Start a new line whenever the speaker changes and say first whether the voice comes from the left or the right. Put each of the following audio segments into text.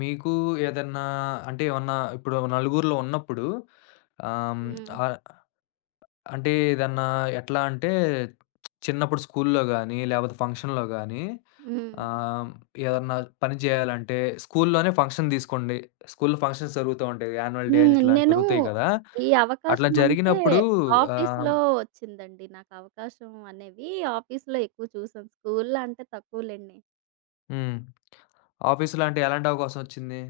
left: మీకు ఏదన్నా అంటే ఏమన్నా ఇప్పుడు నలుగురిలో ఉన్నప్పుడు ఆహ్, హ్మ్,
right: హ్మ్.
left: ఆహ్, అంటే ఏదన్నా ఎట్లా అంటే చిన్నప్పుడు స్కూల్లో గాని, లేపోతే ఫంక్షన్‌లో గాని,
right: హ్మ్.
left: ఆహ్, ఏదన్నా పని చేయాలంటే స్కూల్లోనే ఫంక్షన్ తీసుకోండి. స్కూల్‌లో ఫంక్షన్స్ జరుగుతూ ఉంటాయి. యాన్యువల్ డే అని
right: హ్మ్.
left: ఇట్లాంటివి
right: నేను
left: జరుగుతాయి కదా!
right: ఈ
left: అట్లా
right: అవకాశం అంటే
left: జరిగినప్పుడు ఆహ్,
right: ఆఫీస్‌లో వచ్చిందండి. నాకు అవకాశం అనేవి ఆఫీస్‌లో ఎక్కువ చూసాను. స్కూల్‌లో అంటే తక్కువలెండి.
left: హ్మ్. ఆఫీస్‌లో అంటే ఎలాంటి అవకాశం వచ్చింది?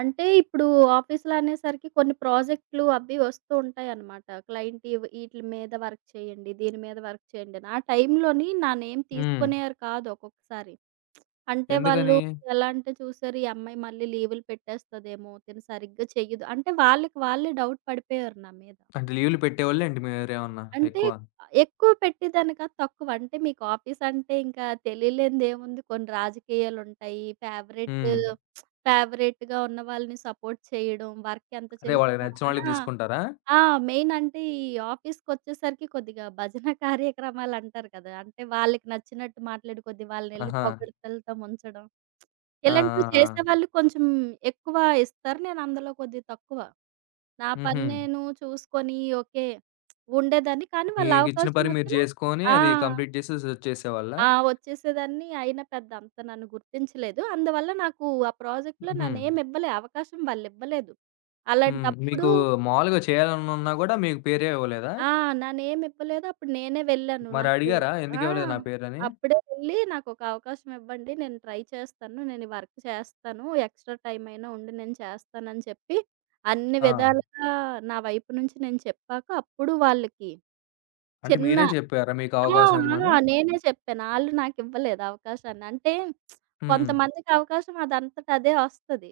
right: అంటే ఇప్పుడు ఆఫీస్‌లో అనేసరికి కొన్ని ప్రాజెక్ట్‌లు అవి వస్తూ ఉంటాయన్నమాట. క్లయింట్ ఈట్లి మీద వర్క్ చేయండి, దీని మీద వర్క్ చేయండి అని. ఆ టైంలోని నా నేమ్
left: హ్మ్.
right: తీసుకునేవారు కాదు ఒక్కొక్కసారి. అంటే వాళ్ళు
left: ఎందుకని?
right: ఎలా అంటే చూసారు ఈ అమ్మాయి మళ్ళీ లీవులు పెట్టేస్తదేమో, తిను సరిగ్గా చెయ్యదు. అంటే వాళ్ళకి వాళ్ళే డౌట్ పడిపోయేవారు నా మీద.
left: అంటే లీవ్‌లు పెట్టేవాళ్ళేంటి, మీరేమన్నా
right: అంటే
left: ఎక్కువ?
right: ఎక్కువ పెట్టేదానికా తక్కువ. అంటే మీకు ఆఫీస్ అంటే ఇంకా తెలియలేనిదేముంది కొన్ని రాజకీయాలుంటాయి. ఫేవరెట్
left: హ్మ్.
right: ఫేవరెట్‌గా ఉన్న వాళ్ళని సపోర్ట్ చేయడం, వర్క్ ఎంత
left: అదే, వాళ్ళకి
right: చేసినా.
left: నచ్చిన వాళ్ళే
right: ఆ!
left: తీసుకుంటారా?
right: ఆ! మెయిన్ అంటే ఈ ఆఫీస్‌కొచ్చేసరికి కొద్దిగా భజన కార్యక్రమాలంటారు కదా! అంటే వాళ్ళకి నచ్చినట్టు మాట్లాడి కొద్దిగా వాళ్ళనెళ్లి
left: ఆహా!
right: పొగడ్తలతో ముంచడం.
left: ఆ! ఆ!
right: ఇలాంటివి
left: ఆ!
right: చేసేవాళ్ళు కొంచెం ఎక్కువ ఇస్తారు. నేను అందులో కొద్దిగా తక్కువ. నా
left: హుహు.
right: పని నేను చూసుకొని ఓకే ఉండేదాన్ని. కానీ వాళ్ళ
left: మీకిచ్చిన
right: అవకాశం
left: పని మీరు
right: వచ్చినా
left: చేసుకొని
right: ఆ!
left: అది కంప్లీట్ చేసేసి వచ్చేసేవాళ్ళా?
right: ఆ! వచ్చేసేదాన్ని. అయినా పెద్ద అంత నన్ను గుర్తించలేదు. అందువల్ల నాకు ఆ ప్రాజెక్ట్‌లో నా
left: హుహు.
right: నేమ్ ఇవ్వలే. అవకాశం వాళ్ళివ్వలేదు.
left: హ్మ్. మీకు
right: అలాంటప్పుడు
left: మామూలుగా చేయాలనున్నా గూడా మీకు పేరే ఇవ్వలేదా?
right: ఆ! నా నేమ్ ఇవ్వలేదు. అప్పుడు నేనే వెళ్ళాను.
left: మరి
right: నాకు
left: అడిగారా?
right: ఆ!
left: ఎందుకివ్వలేదు నా పేరని?
right: అప్పుడే వెళ్లి నాకొక అవకాశం ఇవ్వండి. నేను ట్రై చేస్తాను. నేను ఈ వర్క్ చేస్తాను. ఎక్స్‌ట్రా టైమ్ అయినా ఉండి నేను చేస్తానని చెప్పి అన్ని
left: ఆ!
right: విధాలుగా నా వైపు నుంచి నేను చెప్పాక అప్పుడు వాళ్ళకి
left: అంటే
right: చిన్న
left: మీరే చెప్పారా మీకు
right: ఆ!
left: అవకాశం
right: ఆ!
left: ఇమ్మని?
right: నేనే చెప్పాను. ఆళ్ళు నాకివ్వలేదు అవకాశాన్ని. అంటే
left: హ్మ్.
right: కొంతమందికి అవకాశం అదంతట అదే వస్తది.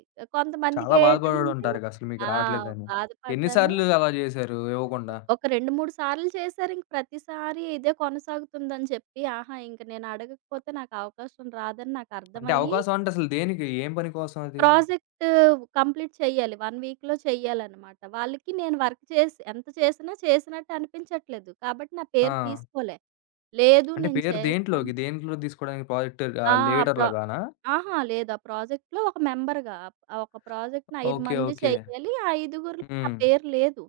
left: చాలా
right: కొంతమందికేంటంటే
left: బాధపడుంటారుగా అసలు మీకు
right: ఆ!
left: రావట్లేదని. ఎన్ని
right: బాధపడ్డాను.
left: సార్లు అలా జేశారు ఇవ్వకుండా?
right: ఒక 2, 3 సార్లు చేశారు. ఇంక ప్రతిసారి ఇదే కొనసాగుతుందని చెప్పి, ఇంక నేను అడగకపోతే నాకు అవకాశం రాదని
left: అంటే
right: నాకర్థమయ్యి,
left: అవకాశం అంటే అసలు దేనికి? ఏం పని కోసం అది?
right: ప్రాజెక్ట్ కంప్లీట్ చెయ్యాలి. 1 వీక్‌లో చెయ్యాలనమాట. వాళ్ళకి నేను వర్క్ చేసి ఎంత చేసినా చేసినట్టు అనిపించట్లేదు. కాబట్టి నా పేరు
left: ఆ!
right: తీసుకోలే. లేదు
left: అంటే
right: నేను
left: పేరు
right: చేస్తాను.
left: దేంట్లోకి? దేంట్లో తీసుకోవడానికి? ప్రాజెక్ట్
right: ఆ! ప్ర
left: లీడర్‌లుగానా?
right: అహా! లేదు. ఆ ప్రాజెక్ట్‌లో ఒక మెంబర్‌గా. ఒక ప్రాజెక్ట్‌ని 5
left: ఓకే.
right: మంది
left: ఓకే.
right: చేయాలి. ఆ ఐదుగురిలో నా
left: హ్మ్.
right: పేరు లేదు.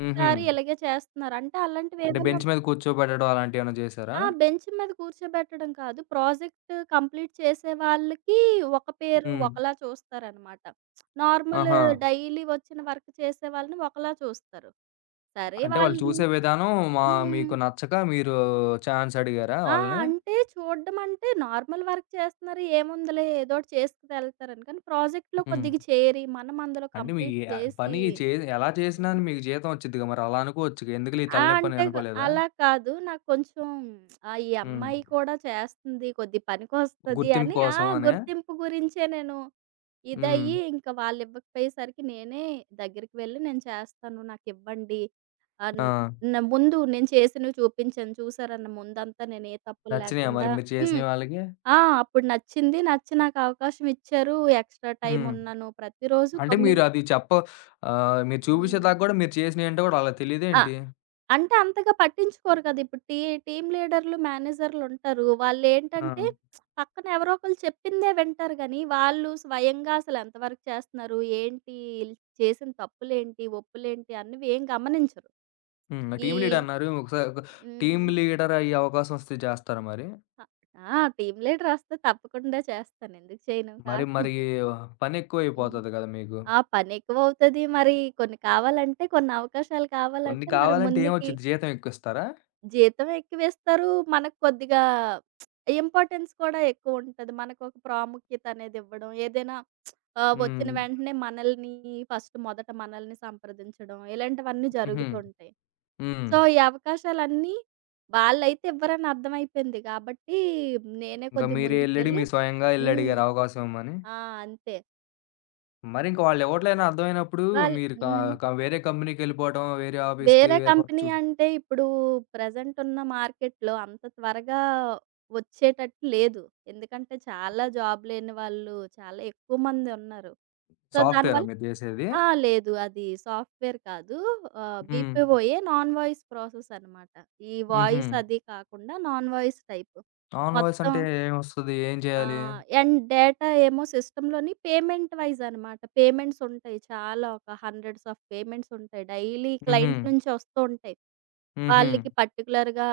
left: హుహు.
right: ఇలాగే చేస్తున్నారు. అంటే అలాంటివి
left: అంటే
right: ఏమైనా
left: బెంచ్ మీద కూర్చోబెట్టడం అలాంటియేమన్నా జేశారా?
right: బెంచ్ మీద కూర్చోబెట్టడం కాదు. ప్రాజెక్ట్ కంప్లీట్ చేసే వాళ్ళకి ఒక పేరు
left: హ్మ్.
right: ఒకలా చూస్తారనమాట. నార్మల్
left: ఆహా!
right: డైలీ వచ్చిన వర్క్ చేసే వాళ్ళని ఒకలా చూస్తారు. సరే
left: అంటే వాళ్ళు
right: వాళ్ళని.
left: చూసే విధానం మా
right: హ్మ్.
left: మీకు నచ్చక మీరు ఛాన్స్ అడిగారా
right: ఆ!
left: వాళ్ళని?
right: అంటే చూడడం అంటే నార్మల్ వర్క్ చేస్తున్నారు. ఏముందిలే ఏదోటి చేసుకుని వెళ్తారని. కానీ ప్రాజెక్ట్‌లో
left: హ్మ్.
right: కొద్దిగా చేరి, మనం అందులో
left: అంటే మీ
right: కంప్లీట్
left: పని
right: చేసి.
left: చే ఎలా చేసినా
right: హ్మ్.
left: మీకు జీతం వచ్చిద్దిగా మరి, అలా అనుకోవచ్చుగా. ఎందుకులే ఈ
right: ఆ!
left: తలనొప్పని
right: అంటే
left: అనుకోలేదా?
right: అలా కాదు. నాకు కొంచెం ఈ
left: హ్మ్.
right: అమ్మాయి కూడా చేస్తుంది. కొద్ది పనికొస్తది
left: గుర్తింపు
right: అని
left: కోసం అనా?
right: గుర్తింపు గురించే నేను
left: హ్మ్.
right: ఇదయ్యి ఇంకా వాళ్ళు ఇవ్వకపోయేసరికి నేనే దగ్గరికి వెళ్లి నేను చేస్తాను. నాకివ్వండి అన్
left: ఆ!
right: న ముందు నేను చేసినవి చూపించాను. చూసారన్న ముందంతా నేను ఏ తప్పులు
left: నచ్చినాయా మరి
right: లేకుండా.
left: మీరు
right: హ్మ్.
left: చేసినయి వాళ్ళకి?
right: ఆ! అప్పుడు నచ్చింది. నచ్చి నాకు అవకాశం ఇచ్చారు. ఎక్స్‌ట్రా టైమ్
left: హ్మ్.
right: ఉన్నాను. ప్రతిరోజు
left: అంటే
right: తొమ్మిది.
left: మీరు అది చెప్ప మీరు
right: హ్మ్.
left: చూపించేదాకా గూడా మీరు చేసినయేంటో గూడా వాళ్ళకి
right: ఆ!
left: తెలీదేంటి?
right: అంటే అంతగా పట్టించుకోరు కదా! ఇప్పుడు టీమ్ లీడర్లు, మేనేజర్లు ఉంటారు. వాళ్ళేంటంటే
left: ఆ!
right: పక్కన ఎవరో ఒకళ్ళు చెప్పిందే వింటారు గానీ, వాళ్ళు స్వయంగా అసలు ఎంతవరకు చేస్తున్నారు? ఏంటి? ఈళ్ళు చేసిన తప్పులేంటి? ఒప్పులేంటి? అన్నవి ఏం గమనించరు.
left: హ్మ్.
right: ఈ
left: టీమ్ లీడ్ అన్నారు. ఒకసారి టీమ్
right: హ్మ్.
left: లీడర్ అయ్యే అవకాశం వస్తే చేస్తారా మరి?
right: ఆ! టీమ్ లీడర్ వస్తే తప్పకుండా చేస్తాను. ఎందుకు చేయను.
left: మరి
right: కాక.
left: మరి పని
right: హ్మ్.
left: ఎక్కువైపోతది కదా మీకు.
right: ఆ! పనెక్కువవుతది. మరి కొన్ని కావాలంటే కొన్ని అవకాశాలు
left: కొన్ని
right: కావాలంటే మరి
left: కావాలంటే
right: ముందుకి
left: ఏమొచ్చిద్ది? జీతం ఎక్కువిస్తారా?
right: జీతం ఎక్కువేస్తారు. మనకు కొద్దిగా ఇంపార్టెన్స్ కూడా ఎక్కువుంటది. మనకొక ప్రాముఖ్యత అనేది ఇవ్వడం. ఏదైనా వచ్చిన
left: హ్మ్.
right: వెంటనే మనల్ని ఫస్ట్ మొదట మనల్ని సంప్రదించడం. ఇలాంటివన్నీ
left: హుహు.
right: జరుగుతుంటాయి.
left: హ్మ్.
right: సో, ఈ అవకాశాలన్నీ వాళ్ళైతే ఇవ్వరని అర్థమైపోయింది కాబట్టి నేనే
left: ఇంకా
right: కొద్దిగా
left: మీరే
right: ముందుకు
left: ఎళ్లడి,
right: వెళ్ళి.
left: మీరు స్వయంగా
right: హ్మ్.
left: ఎళ్లడిగారు అవకాశం ఇమ్మని.
right: ఆ! అంతే.
left: మరి ఇంక వాళ్ళు ఇవ్వట్లేదని అర్థమైనప్పుడు
right: వాళ్
left: మీరు క
right: హ్మ్.
left: క వేరే కంపెనీకెళ్ళిపోవటం, వేరే ఆఫీస్‌కి,
right: వేరే
left: వేరే వర్క్
right: కంపెనీ
left: చూ
right: అంటే ఇప్పుడు ప్రెజెంట్ ఉన్న మార్కెట్‌లో అంత త్వరగా వచ్చేటట్టు లేదు. ఎందుకంటే చాలా జాబ్ లేని వాళ్ళు చాలా ఎక్కువ మంది ఉన్నారు. సో,
left: సాఫ్ట్‌వేరా
right: దానివల్ల
left: మీరు చేసేది?
right: ఆ! లేదు. అది సాఫ్ట్‌వేర్ కాదు.
left: హ్మ్.
right: బీపీఓఏ నాన్ వాయిస్ ప్రాసెస్ అనమాట. ఈ
left: హుహు.
right: వాయిస్ అది కాకుండా non voice type.
left: Non voice
right: మొత్తం
left: అంటే ఏమొస్తది? ఏం చేయాలి?
right: అండ్ డేటా ఏమో సిస్టమ్‌లోని పేమెంట్ వైస్ అనమాట. పేమెంట్స్ ఉంటాయి. చాలా ఒక హండ్రెడ్స్ ఆఫ్ పేమెంట్స్ ఉంటాయి. డైలీ
left: హుహు.
right: క్లయింట్ నుంచి వస్తూ ఉంటాయి.
left: హుహు.
right: వాళ్ళకి పర్టిక్యులర్‌గా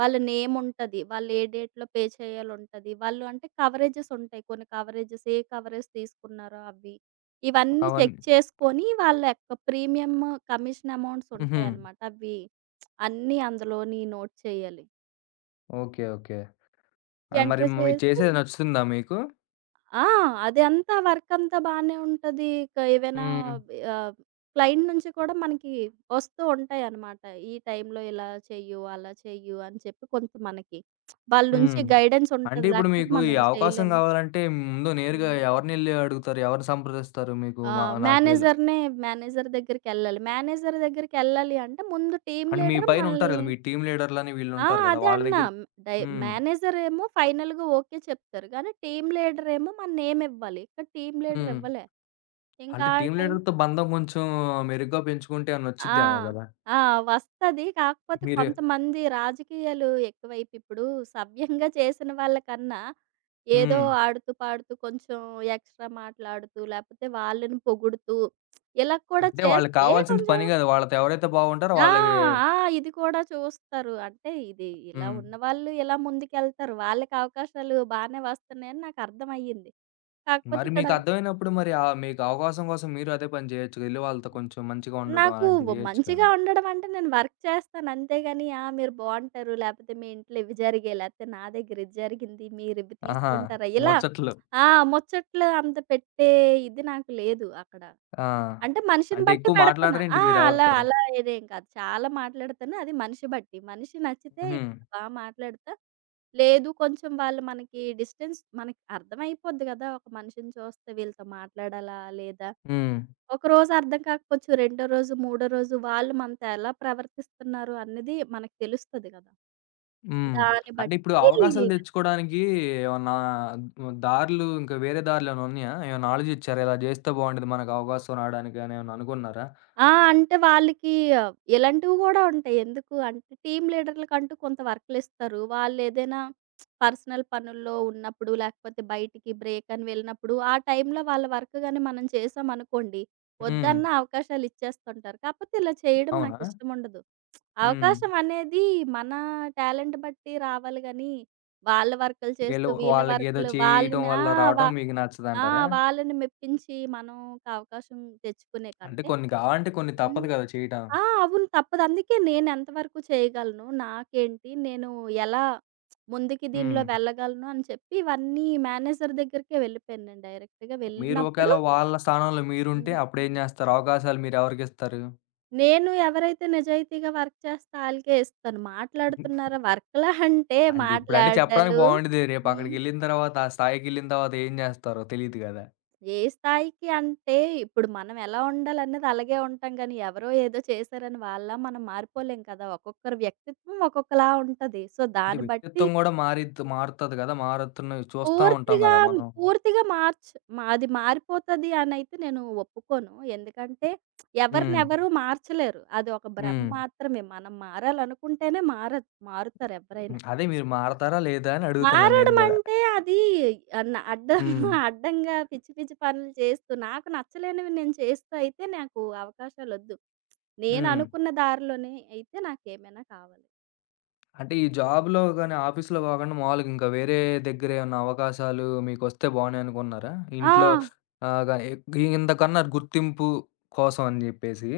right: వాళ్ళ నేమ్ ఉంటది. వాళ్ళు ఏ డేట్‌లో పే చేయాలుంటది. వాళ్ళు అంటే కవరేజెస్ ఉంటాయి. కొన్ని కవరేజెస్ ఏ కవరేజ్ తీసుకున్నారో అవి. ఇవన్నీ చెక్
left: అవన్నీ
right: చేసుకొని వాళ్ళ యొక్క ప్రీమియం కమిషన్ అమౌంట్స్
left: హుహు.
right: ఉంటాయన్నమాట. అవి అన్నీ అందులోని నోట్ చేయాలి.
left: ఓకే. ఓకే. అండ్ మరి
right: ఎంటర్
left: మీరు
right: చేసి.
left: చేసేది నచ్చుతుందా మీకు?
right: ఆ! అది అంతా వర్కంతా బానే ఉంటది. ఇక ఏవైనా
left: హ్మ్.
right: ఆహ్, క్లయింట్ నుంచి కూడా మనకి వస్తూ ఉంటాయన్నమాట. ఈ టైంలో ఇలా చెయ్యు, అలా చెయ్యు అని చెప్పి కొంత మనకి వాళ్ళ నుంచి
left: హ్మ్.
right: గైడెన్స్
left: అంటే
right: ఉంటది.
left: ఇప్పుడు
right: లేకపోతే
left: మీకు ఈ
right: మనం
left: అవకాశం
right: చేయలేము.
left: కావాలంటే ముందు నేరుగా
right: హ్మ్.
left: ఎవరినెళ్లి అడుగుతారు? ఎవరిని సంప్రదిస్తారు? మీకు
right: ఆ!
left: మా నాకు ఇలా
right: మేనేజర్‌నే మేనేజర్ దగ్గరికెళ్ళాలి. మేనేజర్ దగ్గరికెళ్ళాలి అంటే ముందు టీమ్
left: అండ్, మీ
right: లీడర్
left: పైన ఉంటారు
right: మనల్ని
left: కదా! మీ టీమ్ లీడర్‌లని
right: ఆ!
left: వీళ్ళుంటారు కదా!
right: అదే
left: వాళ్ళ
right: అన్నా.
left: దగ్గర.
right: డై
left: హ్మ్.
right: మేనేజర్ ఏమో ఫైనల్‌గా ఓకే చెప్తారు. కానీ టీమ్ లీడర్ ఏమో మన నేమ్ ఇవ్వాలి. ఇక్కడ టీమ్ లీడర్
left: హ్మ్.
right: ఇవ్వలే. ఇంకా
left: అంటే
right: ఆ
left: టీమ్
right: టైం
left: లీడర్‌తో బంధం కొంచెం మెరుగ్గా పెంచుకుంటే ఏమన్నా
right: ఆ!
left: వచ్చిద్దేమో గదా!
right: ఆ! వస్తది. కాకపోతే
left: మీరు
right: కొంతమంది రాజకీయాలు ఎక్కువైపు ఇప్పుడు సవ్యంగా చేసిన వాళ్ళకన్నా, ఏదో
left: హ్మ్.
right: ఆడుతూ పాడుతూ కొంచెం ఎక్స్‌ట్రా మాట్లాడుతూ, లేపోతే వాళ్ళని పొగుడుతూ ఇలా కూడా
left: అంటే వాళ్ళకి
right: చేస్తే
left: కావాల్సింది
right: కొంచెం.
left: పని కాదు. వాళ్ళతో ఎవరైతే బాగుంటారో
right: ఆ!
left: వాళ్ళకి.
right: ఆ! ఇది కూడా చూస్తారు. అంటే ఇది ఇలా
left: హ్మ్.
right: ఉన్నవాళ్ళు ఇలా ముందుకెళ్తారు. వాళ్ళకి అవకాశాలు బానే వస్తున్నాయని నాకర్థమయ్యింది. కాకపోతే
left: మరి
right: ఇక్కడ
left: మీకర్థమైనప్పుడు మరి మీకు అవకాశం కోసం మీరు అదే పని జేయొచ్చుగా. ఎళ్లి వాళ్ళతో కొంచెం మంచిగా ఉండడం
right: నాకు
left: అలాంటివి జేయొచ్చు కదా!
right: మంచిగా ఉండడం అంటే నేను వర్క్ చేస్తాను అంతేగాని, ఆ! మీరు బావుంటారు. లేపోతే మీ ఇంట్లో ఇవి జరిగాయి. లేపోతే నా దగ్గర ఇది జరిగింది. మీరు ఇవి
left: ఆహా!
right: తీసుకుంటారా? ఇలా
left: ముచ్చట్లు.
right: ఆ! ముచ్చట్లు అంత పెట్టే ఇది నాకు లేదు అక్కడ.
left: ఆ!
right: అంటే మనిషిని
left: అంటే
right: బట్టి
left: ఎక్కువ
right: పెడతాను.
left: మాట్లాడరేంటి
right: అలా
left: మీరెవరితో?
right: అలా ఇదేం కాదు. చాలా మాట్లాడతాను. అది మనిషి బట్టి. మనిషి నచ్చితే
left: హుహు.
right: బా మాట్లాడతా. లేదు కొంచెం వాళ్ళు మనకి డిస్టెన్స్ మనకి అర్థమైపోద్ది గదా! ఒక మనిషిని చూస్తే వీళ్ళతో మాట్లాడాలా? లేదా?
left: హ్మ్.
right: ఒకరోజు అర్థం కాకపోవచ్చు. రెండో రోజు, మూడో రోజు వాళ్ళు మనతో ఎలా ప్రవర్తిస్తున్నారు అన్నది మనకు తెలుస్తది గదా!
left: హ్మ్.
right: దాన్ని బట్టి.
left: అంటే ఇప్పుడు అవకాశాలు దెచ్చుకోవడానికి ఏమన్నా దారులు, ఇంకా వేరే దారులేమైనా ఉన్నాయా? ఏమైనా ఆలోజిచ్చారా? ఇలా జేస్తే బావుండేది మనకు అవకాశం రావడానికి అని ఏమన్నా అనుకున్నారా?
right: అంటే వాళ్ళకి ఆ, ఇలాంటివి గూడా ఉంటాయి. ఎందుకు అంటే టీమ్ లీడర్‌లకంటూ కొంత వర్కులిస్తారు. వాళ్ళేదైనా పర్సనల్ పనుల్లో ఉన్నప్పుడు, లేకపోతే బయటికి బ్రేక్ అని వెళ్ళినప్పుడు, ఆ టైంలో వాళ్ళ వర్క్ గాని మనం చేశామనుకోండి,
left: హ్మ్.
right: వద్దన్న అవకాశాలిచ్చేస్తుంటారు. కాపోతే ఇలా చేయడం
left: అవునా?
right: నాకిష్టముండదు.
left: హ్మ్.
right: అవకాశం అనేది మన టాలెంట్ బట్టి రావాలి గానీ, వాళ్ళ వర్కులు చేస్తూ,
left: ఈళ్ళు
right: వీళ్ళ
left: వాళ్ళకేదో
right: వర్కులు
left: చేయటం
right: వాళ్ళని ఆ!
left: వల్ల
right: వ
left: రావటం మీకు
right: ఆ!
left: నచ్చదంటారా?
right: వాళ్ళని మెప్పించి మనం ఒక అవకాశం తెచ్చుకునే
left: అంటే
right: కంటే.
left: కొన్ని కావాలంటే కొన్ని
right: హ్మ్.
left: తప్పదు గదా! చేయటం.
right: ఆ! అవును. తప్పదు. అందుకే నేను ఎంతవరకు చేయగలను, నాకేంటి, నేను ఎలా ముందుకి దీనిలో
left: హ్మ్.
right: వెళ్ళగలను అని చెప్పి ఇవన్నీ మేనేజర్ దగ్గరికే వెళ్ళిపోయాను నేను డైరెక్ట్‌గా.
left: మీరు
right: వెళ్ళినప్పుడు
left: ఒకేళ వాళ్ళ స్థానంలో మీరుంటే అప్పుడేం జేస్తారు? అవకాశాలు మీరెవరికిస్తారు?
right: నేను ఎవరైతే నిజాయితీగా వర్క్ చేస్తే ఆళ్ళకే ఇస్తాను. మాట్లాడుతున్నారా వర్క్‌లా అంటే
left: అంటే ఇప్పుడంటే చెప్పడానికి
right: మాట్లాడడాలు.
left: బావుండిద్ది. రేపు
right: హ్మ్.
left: అక్కడికెళ్ళిన తర్వాత, ఆ స్థాయికెళ్ళిన తర్వాత ఏం జేస్తారో తెలీదు గదా!
right: ఏ స్థాయికి అంటే ఇప్పుడు మనం ఎలా ఉండాలనేది అలాగే ఉంటాం గానీ, ఎవరో ఏదో చేశారని వాళ్ళలా మనం మారిపోలేం కదా! ఒక్కొక్కరి వ్యక్తిత్వం ఒక్కొక్కలా ఉంటది. సో,
left: అంటే
right: దాన్ని బట్టి
left: వ్యక్తిత్వం గూడా మారుతది గదా! మారుతున్నవి చూస్తా ఉంటాం
right: పూర్తిగా,
left: గదా మనం.
right: పూర్తిగా అది మారిపోతది అనైతే నేను ఒప్పుకోను. ఎందుకంటే
left: హ్మ్.
right: ఎవరినెవరు మార్చలేరు. అది ఒక భ్రమ
left: హ్మ్.
right: మాత్రమే. మనం మారాలనుకుంటేనే మారుతారు ఎవరైనా.
left: హ్మ్. అదే మీరు మారతారా లేదా అని అడుగుతున్నాను నేను
right: మారడం
left: గూడా.
right: అంటే అది అన్న అడ్డం
left: హ్మ్.
right: అడ్డంగా పిచ్చి పిచ్చి పనులు చేస్తూ నాకు నచ్చలేనివి నేను చేస్తూ అయితే నాకు అవకాశాలొద్దు. నేను
left: హ్మ్.
right: అనుకున్న దారిలోనే అయితే నాకేమైనా కావాలి.
left: అంటే ఈ జాబ్‌లో గాని, ఆఫీస్‌లో కాకుండా, మామూలుగా ఇంకా వేరే దగ్గర ఏమన్నా అవకాశాలు మీకొస్తే బావుండు అనుకున్నారా?
right: ఆ!
left: ఇంట్లో, ఆహ్, గ ఇంతకన్నారు గుర్తింపు కోసం అని జెప్పేసి.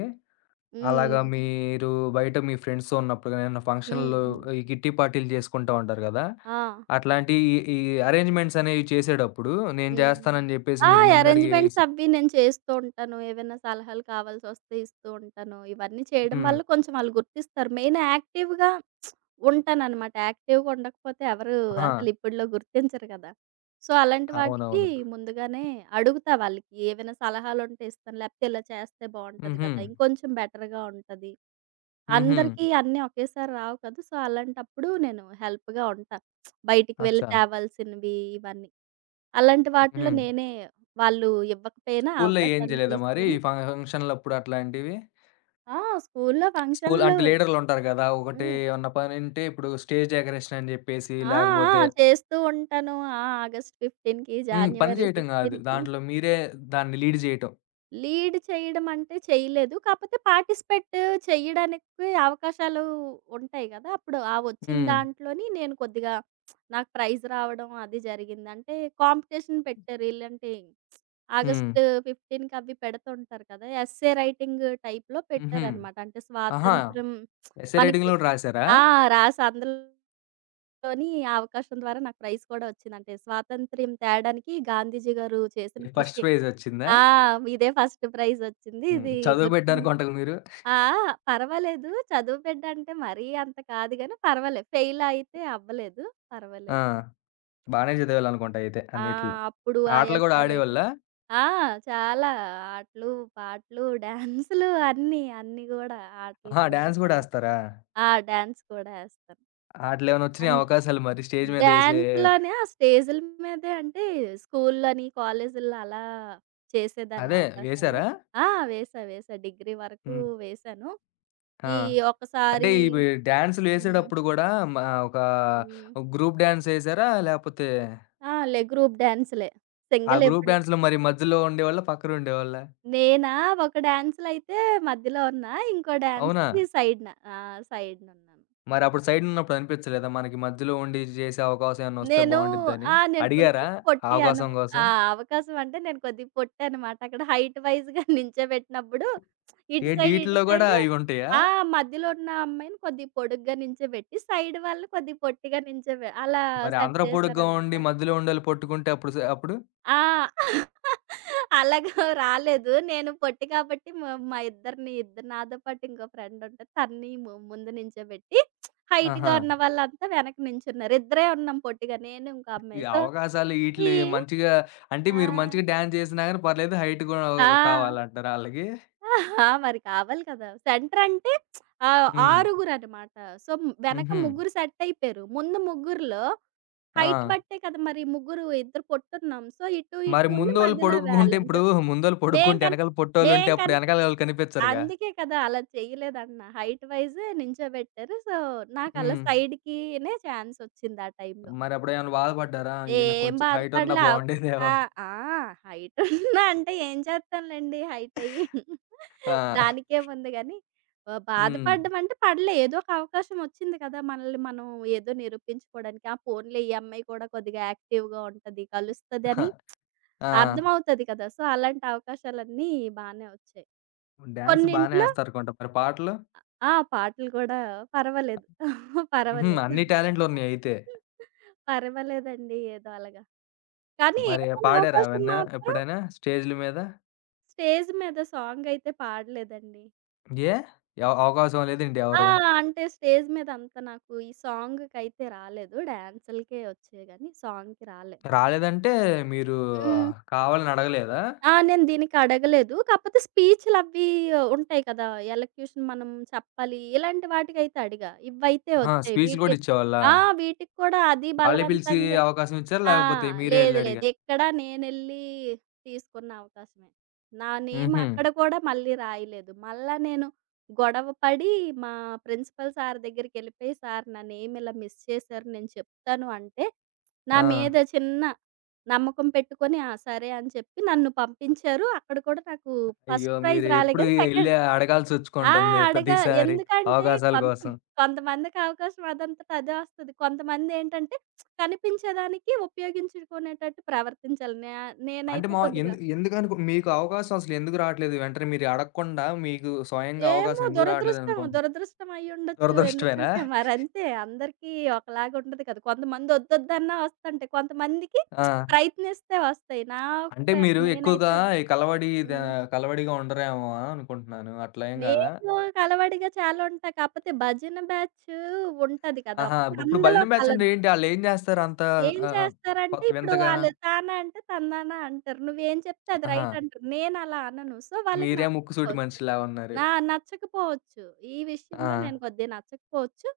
left: అలాగా
right: హ్మ్.
left: మీరు బయట మీ ఫ్రెండ్స్‌తో ఉన్నప్పుడు గాని, ఏమన్నా
right: హ్మ్.
left: ఫంక్షన్‌లో,
right: హ్మ్.
left: ఈ కిట్టి పార్టీలు చేసుకుంటా ఉంటారు గదా!
right: ఆ!
left: అట్లాంటి ఈ ఈ అరేంజ్‌మెంట్స్ అనేవి చేసేటప్పుడు నేను
right: హ్మ్.
left: జేస్తానని జెప్పేసి
right: ఆ!
left: మీరు
right: అరేంజ్‌మెంట్స్
left: ముందడుగేసి.
right: అవి నేను చేస్తూ ఉంటాను. ఏవైనా సలహాలు కావాల్సొస్తే ఇస్తూ ఉంటాను. ఇవన్నీ చేయడం
left: హ్మ్.
right: వల్ల కొంచెం ఆళ్ళు గుర్తిస్తారు. మెయిన్ యాక్టివ్‌గా ఉంటాననమాట. యాక్టివ్‌గా ఉండకపోతే ఎవరు
left: ఆ!
right: అసలు ఇప్పట్లో గుర్తించరు కదా! సో, అలాంటి వాటికి
left: అవునవును.
right: ముందుగానే అడుగుతా వాళ్ళకి ఏవైనా సలహాలుంటే ఇస్తాను. లేకపోతే ఇలా చేస్తే బావుంటది
left: హుహు.
right: కదా! ఇంకొంచెం బెటర్‌గా ఉంటది.
left: హుహు.
right: అందరికీ అన్నీ ఒకేసారి రావు కదా! సో, అలాంటప్పుడు నేను హెల్ప్‌గా ఉంటా. బయటికి వెళ్లి
left: అచ్చా!
right: తేవాల్సినవి ఇవన్నీ. అలాంటి వాటిలో
left: హుహు.
right: నేనే వాళ్ళు ఇవ్వకపోయినా
left: స్కూల్లో ఏం
right: అవకాశాన్ని
left: జేయలేదా మరి? ఈ
right: తీసుకొని.
left: ఫంక్షన్‌లప్పుడు అట్లాంటివి?
right: ఆ! స్కూల్లో
left: స్కూల్
right: ఫంక్షన్‌లు.
left: అంటే లీడర్లుంటారు గదా! ఒకటే
right: హ్మ్.
left: ఏమన్నా పనుంటే ఇప్పుడు స్టేజ్ డెకరేషన్ అని జెప్పేసి,
right: ఆ! ఆ!
left: లేకపోతే
right: చేస్తూ ఉంటాను. ఆగస్ట్ 15కి,
left: హ్మ్. పని
right: జాన్యువరి
left: చేయటం గాదు.
right: 16కి.
left: దాంట్లో మీరే దాన్ని లీడ్ జేయటం.
right: లీడ్ చేయడం అంటే చేయలేదు. కాకపోతే పార్టిసిపేట్ చేయడానికి అవకాశాలు ఉంటాయి గదా! అప్పుడు ఆ వచ్చిన
left: హ్మ్.
right: దాంట్లోని నేను కొద్దిగా నాకు ప్రైజ్ రావడం అది జరిగింది. అంటే కాంపిటీషన్ పెట్టారు. ఇలాంటి
left: హ్మ్.
right: ఆగస్ట్ 15కి అవి పెడుతుంటారు కదా! ఎస్సే రైటింగ్ టైప్‌లో
left: హుహు.
right: పెట్టారనమాట. అంటే
left: ఆహా!
right: స్వాతంత్ర్యం
left: ఎస్సే రైటింగ్
right: మనకి
left: గూడా రాసారా?
right: ఆ! రాసి అందులో లోని ఆ అవకాశం ద్వారా నాకు ప్రైజ్ కూడా వచ్చిందంటే, స్వాతంత్ర్యం తేడానికి గాంధీజీ గారు చేసిన
left: ఫస్ట్
right: కృషి.
left: ప్రైజ్ ఒచ్చిందా?
right: ఆ! ఇదే ఫస్ట్ ప్రైజ్ వచ్చింది.
left: హ్మ్.
right: ఇది
left: చదువు బిడ్డ
right: గుర్తుండి
left: అనుకుంటగా మీరు.
right: ఆ! ఆ! పర్వాలేదు. చదువు బిడ్డ అంటే మరీ అంత కాదు గానీ పర్వాలేదు. ఫెయిల్ అయితే అవ్వలేదు.
left: ఆ!
right: పర్వాలేదు.
left: బానే
right: యాహ్!
left: చదివేవాళ్ళనుకుంటా అయితే
right: ఆ!
left: అన్నిట్లో.
right: అప్పుడు ఆ
left: ఆటలు గూడా
right: ఎస్ఏ రైటింగ్.
left: ఆడేవాళ్ళా?
right: ఆ! చాలా ఆటలు, పాటలు, డాన్సులు అన్నీ, అన్నీ గూడా ఆటలు
left: ఆహా!
right: కూడా
left: డాన్స్ గూడా
right: చాలా.
left: ఏస్తారా?
right: డాన్స్ కూడా ఏస్తాను.
left: ఆటిలేమన్నా ఒచ్చినాయా
right: అన్నీ.
left: అవకాశాలు మరి స్టేజ్ మీద ఏసే?
right: డాన్స్‌లోనే ఆ స్టేజుల మీదే అంటే స్కూల్‌లోని, కాలేజీల్లో అలా చేసేదాన్ని
left: అదే
right: అవకాశాలు.
left: వేశారా?
right: వేశా, వేశా. డిగ్రీ వరకు
left: హ్మ్.
right: వేశాను.
left: ఆ!
right: ఈ
left: అంటే
right: ఒక్కసారి
left: ఇవి
right: హ్మ్.
left: డాన్సులేసేటప్పుడు గూడా ఒక
right: హ్మ్.
left: గ్రూప్ డాన్సేసారా? లేపోతే
right: ఆ! లే గ్రూప్ డాన్సులే.
left: ఆ
right: సింగిల్
left: గ్రూప్
right: ఎప్పుడు
left: డాన్స్‌లో మరి మధ్యలో ఉండేవాళ్ళా? పక్కన ఉండేవాళ్ళా?
right: నేనా ఒక డాన్స్‌లో అయితే మధ్యలో ఉన్నా. ఇంకో
left: అవునా?
right: డాన్స్‌కి సైడ్‌న. ఆ! సైడ్‌నున్నాను.
left: మరప్పుడు సైడున్నప్పుడు అనిపించలేదా? మనకి మధ్యలో ఉండి జేసే అవకాశం ఏమన్నా వస్తే
right: నేను
left: బావుండిద్దని?
right: నేను కొంచెం
left: అడిగారా ఆ
right: పొట్టియను.
left: అవకాశం కోసం?
right: ఆ! అవకాశం అంటే నేను కొద్దిగా పొట్టనమాట. అక్కడ హైట్ వైస్‌గా నించోబెట్టినప్పుడు ఇటు
left: ఏంటి
right: సైడ్, ఇటు
left: ఈటిల్లో గూడా
right: సైడ్.
left: అయుంటాయా?
right: ఆ! మధ్యలో ఉన్న అమ్మాయిని కొద్దిగా పొడుగ్గా నించోబెట్టి, సైడ్ వాళ్ళు కొద్దిగా పొట్టిగా నించోబె అలా
left: మరి
right: సెట్
left: అందరూ పొడుగ్గా
right: చేశారనమాట.
left: ఉండి మధ్యలో ఉండోళ్ళు పొట్టుకుంటే అప్పుడు?
right: ఆ! అలాగా రాలేదు. నేను పొట్టి కాబట్టి మా మా ఇద్దరిని ఇద్దరు నాతో పాటు ఇంకో ఫ్రెండ్ ఉంటది. తనని ముందు నించోబెట్టి హైట్‌గా
left: ఆహా!
right: ఉన్న వాళ్ళంతా వెనక నించున్నారు. ఇద్దరే ఉన్నాం పొట్టిగా నేను ఇంకో
left: ఈ
right: అమ్మాయి. సో
left: అవకాశాలు
right: ఈ
left: ఈటిలు మంచిగా అంటే
right: ఆ!
left: మీరు మంచిగా డాన్స్ జేసినా గాని పర్లేదు, హైట్ గూడా
right: ఆ!
left: కావాలంటారా ఆళ్ళకి?
right: ఆ! మరి కావాలి కదా! సెంటర్ అంటే
left: హ్మ్.
right: ఆరుగురనమాట. సో, వెనక
left: హుహు.
right: ముగ్గురు సెట్ అయిపోయారు. ముందు ముగ్గురిలో
left: ఆ!
right: హైట్ బట్టే కదా! మరి ముగ్గురు ఇద్దరు పొట్టున్నాం. సో, ఇటు ఇటు
left: మరి
right: ఉండి
left: ముందోళ్ళు
right: మధ్యలో
left: పొడుగ్గుంటే
right: బ్యాలెన్స్.
left: ఇప్పుడు, ముందోళ్ళు
right: మేం
left: పొడుగ్గుంటే
right: కని
left: ఎనకాల
right: మేం
left: పొట్టోళ్ళుంటే అప్పుడు
right: కని
left: ఎనకాలోళ్ళు కనిపించరుగా.
right: అందుకే కదా! అలా చేయలేదన్నా. హైట్ వైజే నించోబెట్టారు. సో, నాకలా
left: హ్మ్.
right: సైడ్‌కినే ఛాన్స్ ఒచ్చింది ఆ టైమ్‌లో.
left: మరప్పుడేమన్నా బాధపడ్డారా? అయ్యో! నాకు
right: ఏం
left: కొంచెం హైటున్నా
right: బాధపడలే. ఆప
left: బావుండేదేమో
right: ఆ!
left: అని.
right: ఆ! హైట్ ఉన్నా అంటే ఏం చేస్తానులెండి హైట్ అయ్యి.
left: ఆ!
right: దానికేముంది గానీ,
left: హ్మ్.
right: బాధపడడం అంటే పడలే. ఏదో ఒక అవకాశం వచ్చింది కదా! మనల్ని మనం ఏదో నిరూపించుకోవడానికి. ఆ పోన్లే ఈ అమ్మాయి కూడా కొద్దిగా యాక్టివ్‌గా ఉంటది,
left: అహా!
right: కలుస్తదని
left: ఆ!
right: అర్థమవుతది కదా! సో, అలాంటి అవకాశాలన్నీ బానే వచ్చాయి.
left: డాన్స్ బానే
right: కొన్నింట్లో
left: ఏస్తారనుకుంట. మరి పాటలు?
right: పాటలు కూడా పర్వాలేదు.
left: హుహు.
right: పర్వాలేదు.
left: అన్ని టాలెంట్లున్నయయితే.
right: పర్వాలేదండి. ఏదో అలాగా. కానీ
left: మరి
right: ఏదైనా
left: పాడారా
right: అవకాశం
left: అవన్నా
right: మాత్రం
left: ఎప్పుడైనా స్టేజ్‌ల మీద?
right: స్టేజ్ మీద సాంగయితే పాడలేదండి.
left: ఏ? అవకాశం లేదేంటి
right: ఆ!
left: ఎవరు?
right: అంటే స్టేజ్ మీద అంత నాకు ఈ సాంగ్‌కైతే రాలేదు. డాన్సులకే వచ్చాయి గానీ సాంగ్‌కి రాలే.
left: రాలేదంటే మీరు
right: హ్మ్.
left: కావాలని అడగలేదా?
right: ఆ! నేను దీనికి అడగలేదు. కాకపోతే స్పీచ్‌లవి ఉంటాయి కదా! ఎలక్యూషన్ మనం చెప్పాలి. ఇలాంటి వాటికైతే అడిగా. ఇవైతే
left: ఆహా!
right: వచ్చాయి.
left: స్పీచ్‌లు
right: వీటి
left: గూడా ఇచ్చేవాళ్ళా?
right: ఆ! వీటికి కూడా అది
left: వాళ్ళే పిలిసి
right: బలవంతంగా.
left: అవకాశం ఇచ్చారా?
right: ఆ!
left: లేకపోతే మీరే
right: లేదు.
left: ఎళ్లి
right: లేదు.
left: అడిగారా?
right: ఇక్కడ నేనెళ్ళి తీసుకున్న అవకాశమే. నా నేమ్
left: హుహు.
right: అక్కడ కూడా మళ్ళీ రాయలేదు. మళ్ళా నేను గొడవ పడి మా ప్రిన్సిపల్ సార్ దగ్గరికెళ్ళిపోయి, "సార్ నా నేమ్ ఇలా మిస్ చేశారు. నేను చెప్తాను" అంటే, నా
left: ఆ!
right: మీద చిన్న నమ్మకం పెట్టుకొని, ఆ! సరే అని చెప్పి నన్ను పంపించారు. అక్కడ కూడా నాకు
left: అయ్యో!
right: ఫస్ట్ ప్రైజ్
left: మీరు
right: రాలే
left: ఎప్పుడు
right: గానీ
left: ఎళ్లి
right: సెకండ్. ఆ!
left: అడగాల్సొచ్చుకుంటుంది
right: అడగా
left: ప్రతిసారి
right: ఎందుకంటే
left: అవకాశాల
right: కొంత
left: కోసం.
right: కొంతమందికి అవకాశం అదంతట అదే వస్తది. కొంతమందేంటంటే కనిపించేదానికి ఉపయోగించుకునేటట్టు ప్రవర్తించాలి.
left: అంటే
right: నేనైతే
left: మా ఎందు
right: కొద్దిగా
left: ఎందుకనుకు మీకు అవకాశం అసలెందుకు రావట్లేదు? వెంటనే మీరు అడగకుండా మీకు స్వయంగా
right: ఏమో
left: అవకాశం ఎందుకు
right: దురదృష్టం,
left: రావట్లేదనుకుంటున్నారు?
right: దురదృష్టం అయ్యుండొచ్చు.
left: దురదృష్టమేనా?
right: ఎందుకంటే మరంతే అందరికీ ఒకలాగా ఉండదు కదా! కొంతమంది ఒద్దొద్దన్నా వస్తుంటాయి. కొంతమందికి
left: ఆ!
right: ప్రయత్నిస్తే వస్తాయి. నా
left: అంటే
right: ప్ర
left: మీరు ఎక్కువగా
right: నేనైతే.
left: ఈ కలవడి ద
right: హ్మ్.
left: కలవడిగా ఉండరేమో అనుకుంటున్నాను. అట్లా ఏం కాదా?
right: నేను కలవడిగా చాలా ఉంటా. కాపోతే భజన బ్యాచ్ ఉంటది కదా!
left: ఆహా!
right: ఒకటి
left: ఇప్పుడు
right: అందులో
left: భజన బ్యాచ్ అంటే
right: కలదు.
left: ఏంటి? ఆళ్ళేం చేస్తారు అంత
right: ఏం
left: ఆహ్,
right: చేస్తారంటే
left: కొత్త
right: ఇప్పుడు
left: వింతగా?
right: ఆళ్ళు తానా అంటే తందానా అంటారు. నువ్వేం చెప్తే అది
left: ఆహా!
right: రైట్ అంటారు. నేనలా అనను. సో, వాళ్ళకి
left: మీరే ముక్కుసూటి
right: నచ్చకపోవచ్చు.
left: మనిషిలా ఉన్నారు.
right: నా నచ్చకపోవచ్చు. ఈ
left: ఆ!
right: విషయంలో నేను కొద్దిగా నచ్చకపోవచ్చు.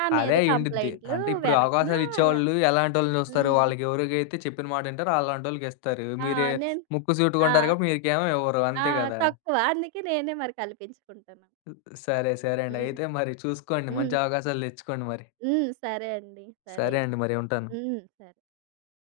right: నా
left: అదే
right: మీద
left: అయ్యుండిద్ది.
right: కంప్లెయింట్లు
left: అంటే ఇప్పుడు
right: వెనకన అలా.
left: అవకాశాలిచ్చేవాళ్ళు ఎలాంటోళ్ళని చూస్తారు?
right: హ్మ్.
left: వాళ్ళకి ఎవరికైతే చెప్పిన మాటింటారో అలాంటోళ్ళకిస్తారు.
right: ఆ!
left: మీరే
right: నేను
left: ముక్కు
right: ఆ!
left: సూటిగుంటారు కాబట్టి మీరికేమో ఇవ్వరు.
right: ఆ!
left: అంతే గదా!
right: తక్కువ. అందుకే నేనే మరి కల్పించుకుంటాను.
left: సరే. సరే అండి.
right: హ్మ్.
left: అయితే మరి చూసుకోండి.
right: హ్మ్.
left: మంచి అవకాశాలు దెచ్చుకోండి మరి.
right: హ్మ్. సరే అండి. సరే.
left: సరే అండి. మరి ఉంటాను.
right: హ్మ్. సరే.